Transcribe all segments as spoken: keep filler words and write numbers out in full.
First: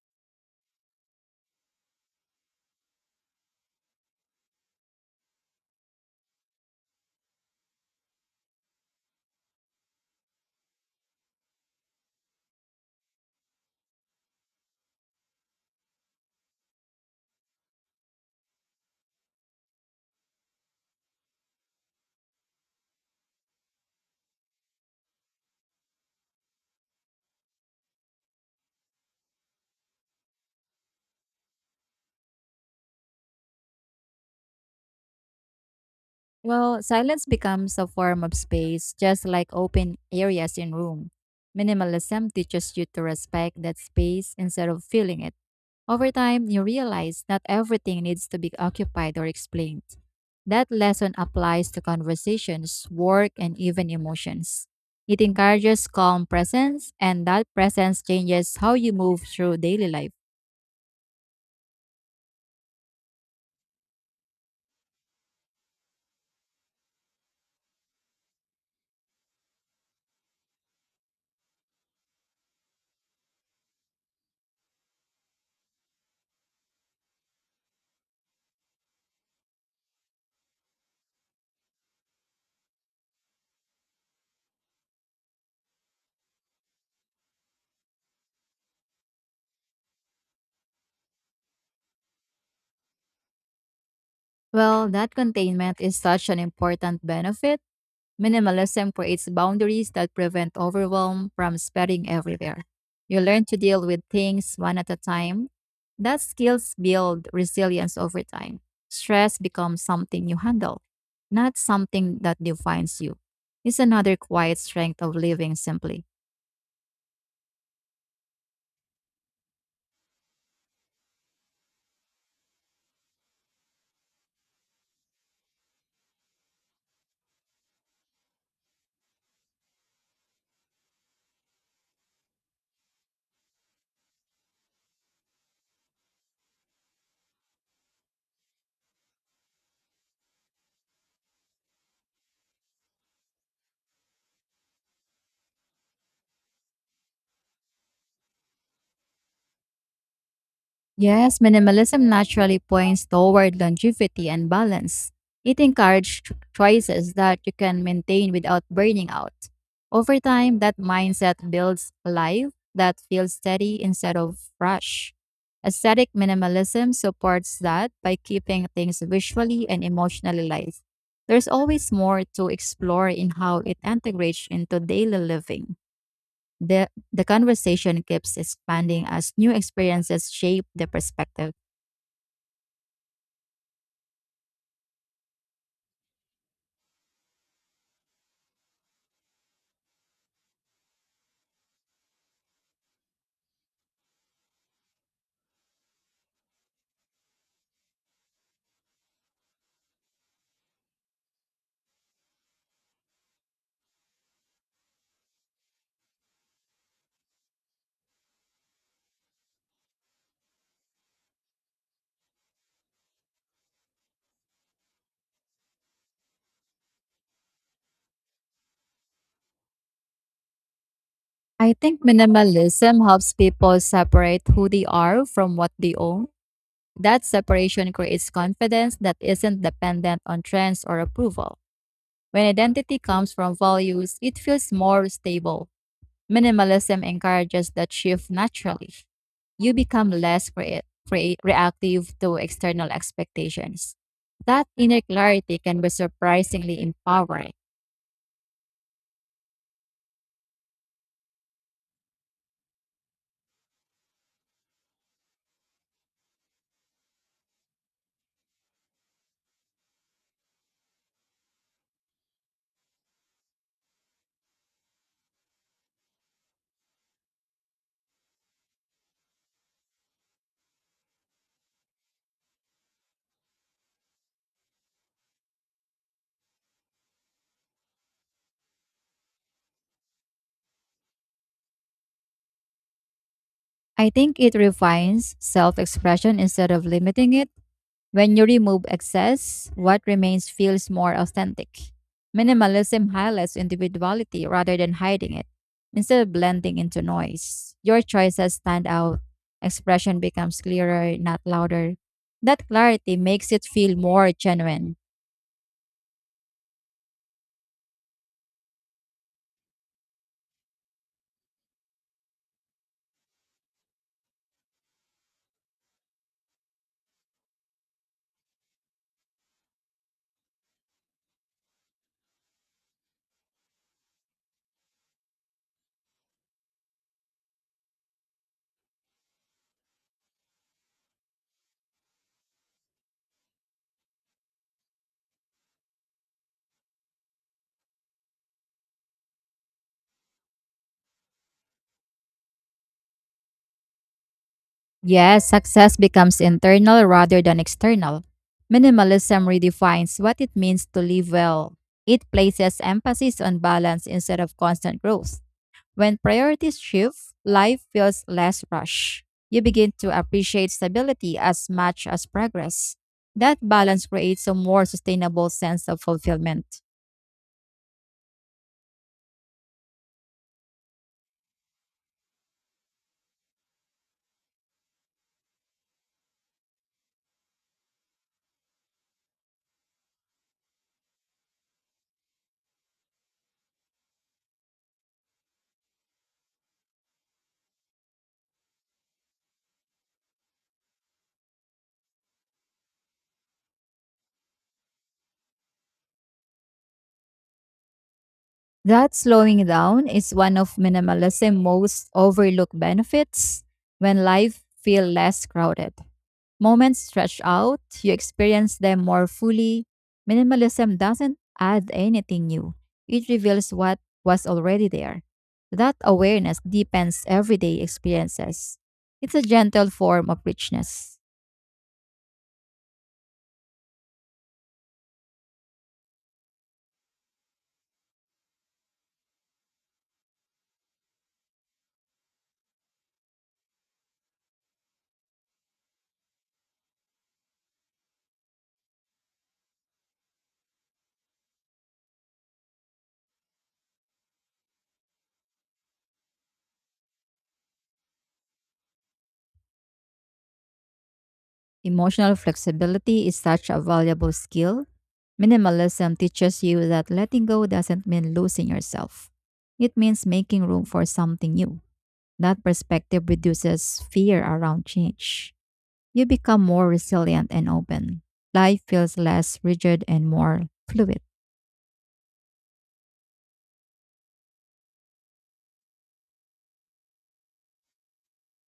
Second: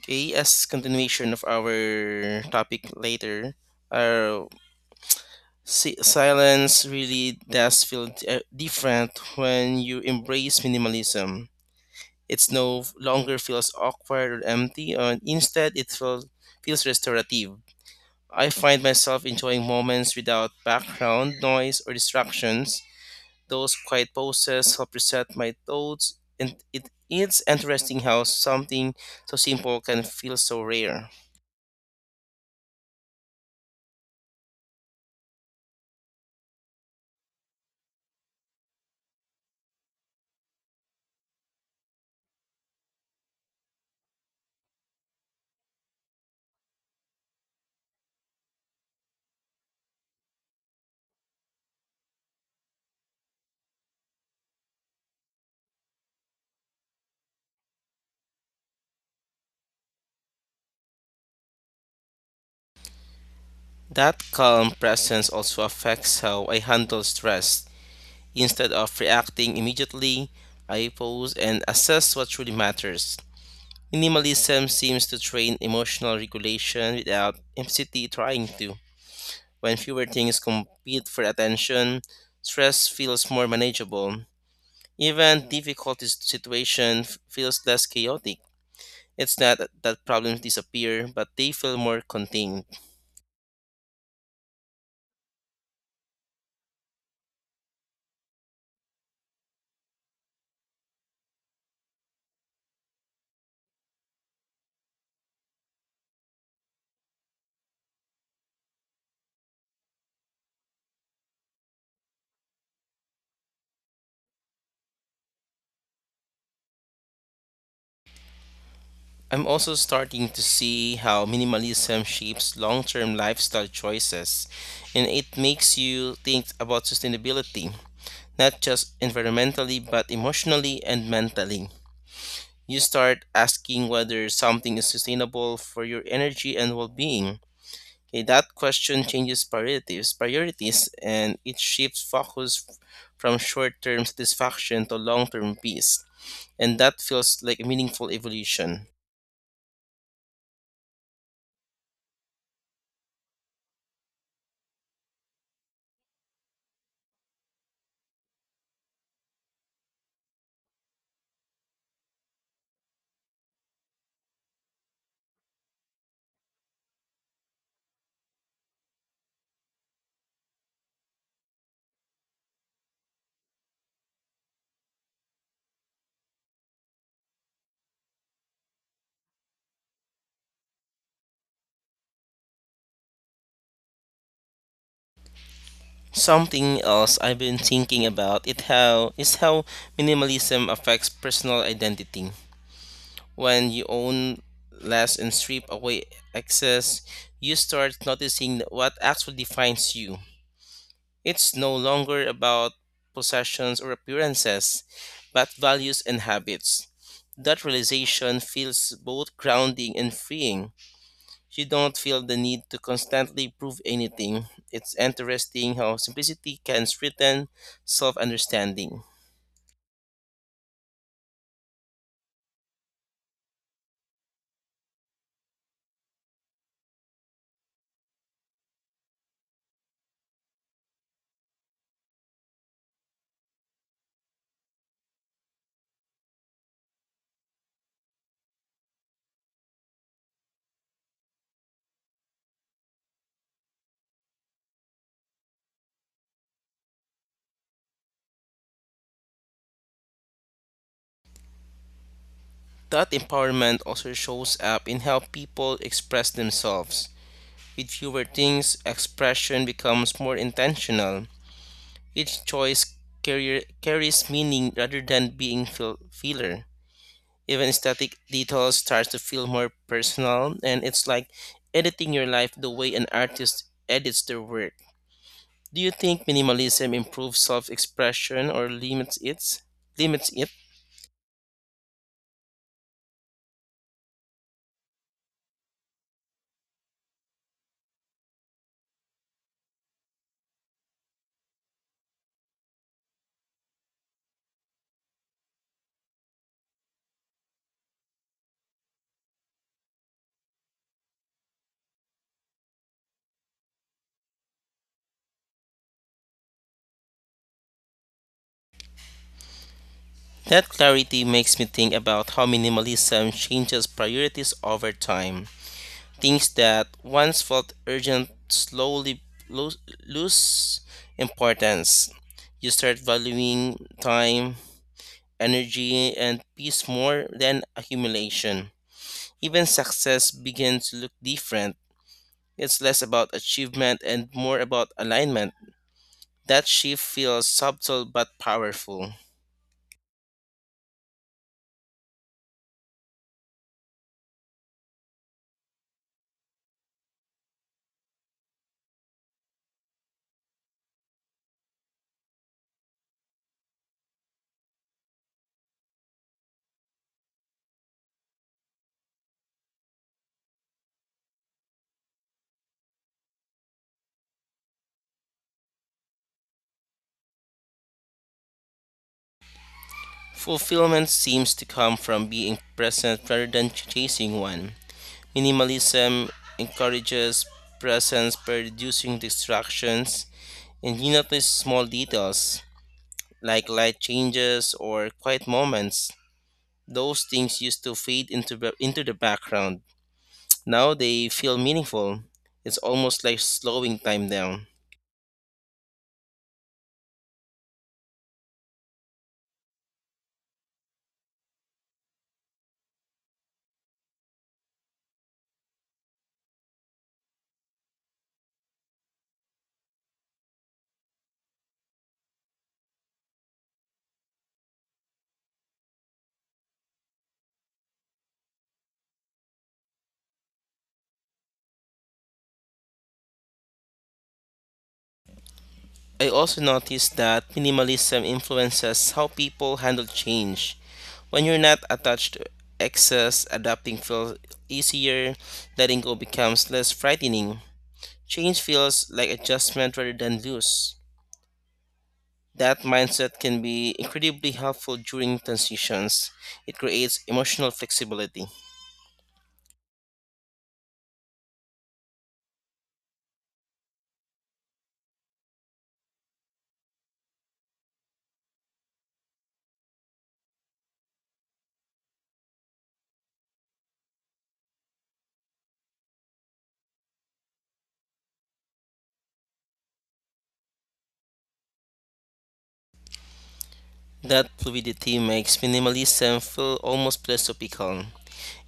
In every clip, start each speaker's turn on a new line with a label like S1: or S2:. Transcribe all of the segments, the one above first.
S1: Okay, as continuation of our topic later, uh, si- silence really does feel uh, different when you embrace minimalism. It's no longer feels awkward or empty, and instead it feels feels restorative. I find myself enjoying moments without background noise or distractions. Those quiet pauses help reset my thoughts, and it, it's interesting how something so simple can feel so rare.
S2: Well, silence becomes a form of space, just like open areas in room. Minimalism teaches you to respect that space instead of filling it. Over time, you realize not everything needs to be occupied or explained. That lesson applies to conversations, work, and even emotions. It encourages calm presence, and that presence changes how you move through daily life.
S1: That calm presence also affects how I handle stress. Instead of reacting immediately, I pause and assess what truly matters. Minimalism seems to train emotional regulation without implicitly trying to. When fewer things compete for attention, stress feels more manageable. Even difficult s- situation f- feels less chaotic. It's not that problems disappear, but they feel more contained.
S2: Well, that containment is such an important benefit. Minimalism creates boundaries that prevent overwhelm from spreading everywhere. You learn to deal with things one at a time. That skills build resilience over time. Stress becomes something you handle, not something that defines you. It's another quiet strength of living simply.
S1: I'm also starting to see how minimalism shapes long term lifestyle choices, and it makes you think about sustainability, not just environmentally, but emotionally and mentally. You start asking whether something is sustainable for your energy and well being. Okay, that question changes priorities, priorities and it shifts focus f- from short term satisfaction to long term peace. And that feels like a meaningful evolution.
S2: Yes, minimalism naturally points toward longevity and balance. It encourages ch- choices that you can maintain without burning out. Over time, that mindset builds a life that feels steady instead of rush. Aesthetic minimalism supports that by keeping things visually and emotionally light. There's always more to explore in how it integrates into daily living. The, the conversation keeps expanding as new experiences shape the perspective.
S1: Something else I've been thinking about it how is how minimalism affects personal identity. When you own less and strip away excess, you start noticing what actually defines you. It's no longer about possessions or appearances, but values and habits. That realization feels both grounding and freeing. You don't feel the need to constantly prove anything. It's interesting how simplicity can strengthen self understanding.
S2: I think minimalism helps people separate who they are from what they own. That separation creates confidence that isn't dependent on trends or approval. When identity comes from values, it feels more stable. Minimalism encourages that shift naturally. You become less crea- crea- reactive to external expectations. That inner clarity can be surprisingly empowering.
S1: That empowerment also shows up in how people express themselves. With fewer things, expression becomes more intentional. Each choice carrier, carries meaning rather than being feel, feeler. Even static details starts to feel more personal, and it's like editing your life the way an artist edits their work. Do you think minimalism improves self-expression or limits it? Limits it?
S2: I think it refines self expression instead of limiting it. When you remove excess, what remains feels more authentic. Minimalism highlights individuality rather than hiding it, instead of blending into noise. Your choices stand out, expression becomes clearer, not louder. That clarity makes it feel more genuine.
S1: That clarity makes me think about how minimalism changes priorities over time. Things that once felt urgent slowly lo- lose importance. You start valuing time, energy, and peace more than accumulation. Even success begins to look different. It's less about achievement and more about alignment. That shift feels subtle but powerful.
S2: Yes, success becomes internal rather than external. Minimalism redefines what it means to live well. It places emphasis on balance instead of constant growth. When priorities shift, life feels less rushed. You begin to appreciate stability as much as progress. That balance creates a more sustainable sense of fulfillment.
S1: Fulfillment seems to come from being present rather than chasing one. Minimalism encourages presence by reducing distractions, and you notice small details like light changes or quiet moments. Those things used to fade into, the- into the background. Now they feel meaningful. It's almost like slowing time down.
S2: That slowing down is one of minimalism's most overlooked benefits when life feels less crowded. Moments stretch out, you experience them more fully. Minimalism doesn't add anything new, it reveals what was already there. That awareness deepens everyday experiences. It's a gentle form of richness.
S1: I also noticed that minimalism influences how people handle change. When you're not attached to excess, adapting feels easier, letting go becomes less frightening. Change feels like adjustment rather than loss. That mindset can be incredibly helpful during transitions. It creates emotional flexibility.
S2: Emotional flexibility is such a valuable skill. Minimalism teaches you that letting go doesn't mean losing yourself. It means making room for something new. That perspective reduces fear around change. You become more resilient and open. Life feels less rigid and more fluid.
S1: That fluidity makes minimalism feel almost philosophical.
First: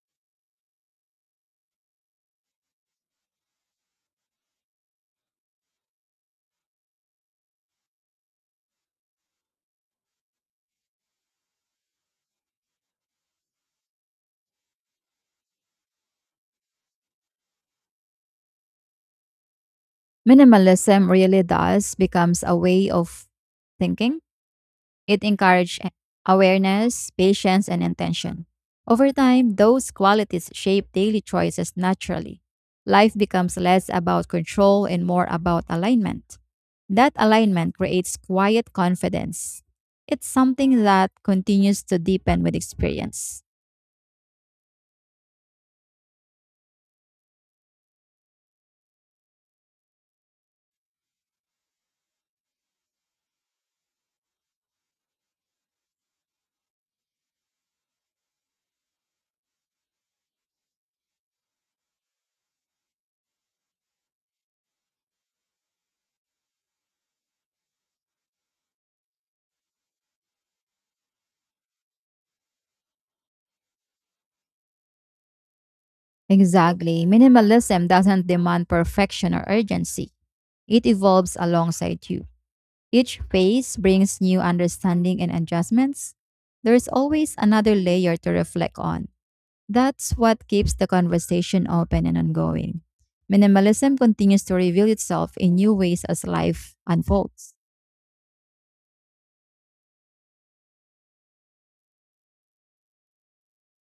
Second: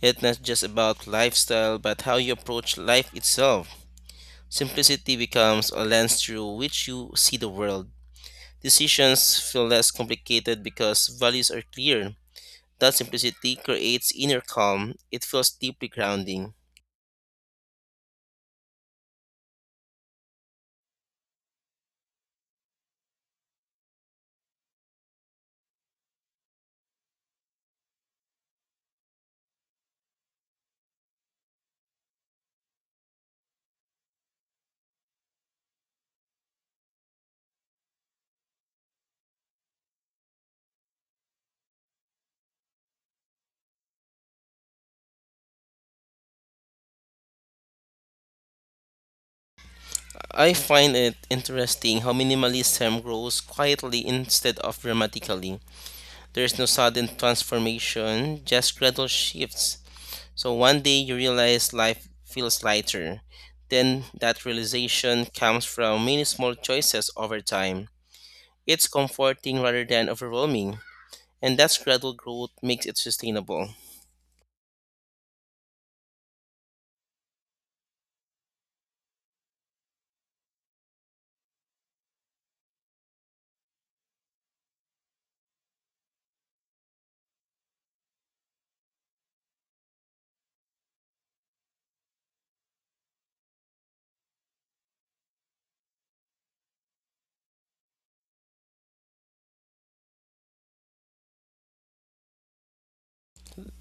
S1: It's not just about lifestyle, but how you approach life itself. Simplicity becomes a lens through which you see the world. Decisions feel less complicated because values are clear. That simplicity creates inner calm. It feels deeply grounding.
S2: Minimalism really does becomes a way of thinking. It encourages awareness, patience, and intention. Over time, those qualities shape daily choices naturally. Life becomes less about control and more about alignment. That alignment creates quiet confidence. It's something that continues to deepen with experience.
S1: I find it interesting how minimalism grows quietly instead of dramatically. There is no sudden transformation, just gradual shifts. So one day you realize life feels lighter. Then that realization comes from many small choices over time. It's comforting rather than overwhelming, and that gradual growth makes it sustainable.
S2: Exactly. Minimalism doesn't demand perfection or urgency. It evolves alongside you. Each phase brings new understanding and adjustments. There is always another layer to reflect on. That's what keeps the conversation open and ongoing. Minimalism continues to reveal itself in new ways as life unfolds.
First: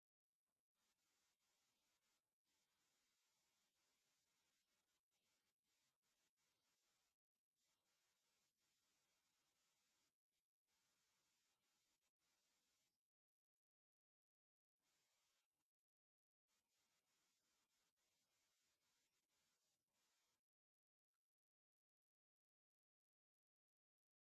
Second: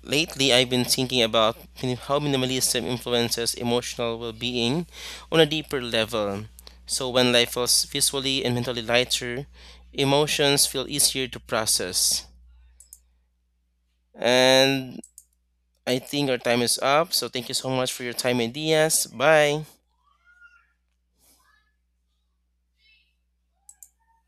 S1: Lately, I've been thinking about min- how minimalism influences emotional well being on a deeper level. So, when life feels visually and mentally lighter, emotions feel easier to process. And I think our time is up, so thank you so much for your time, ideas. Bye.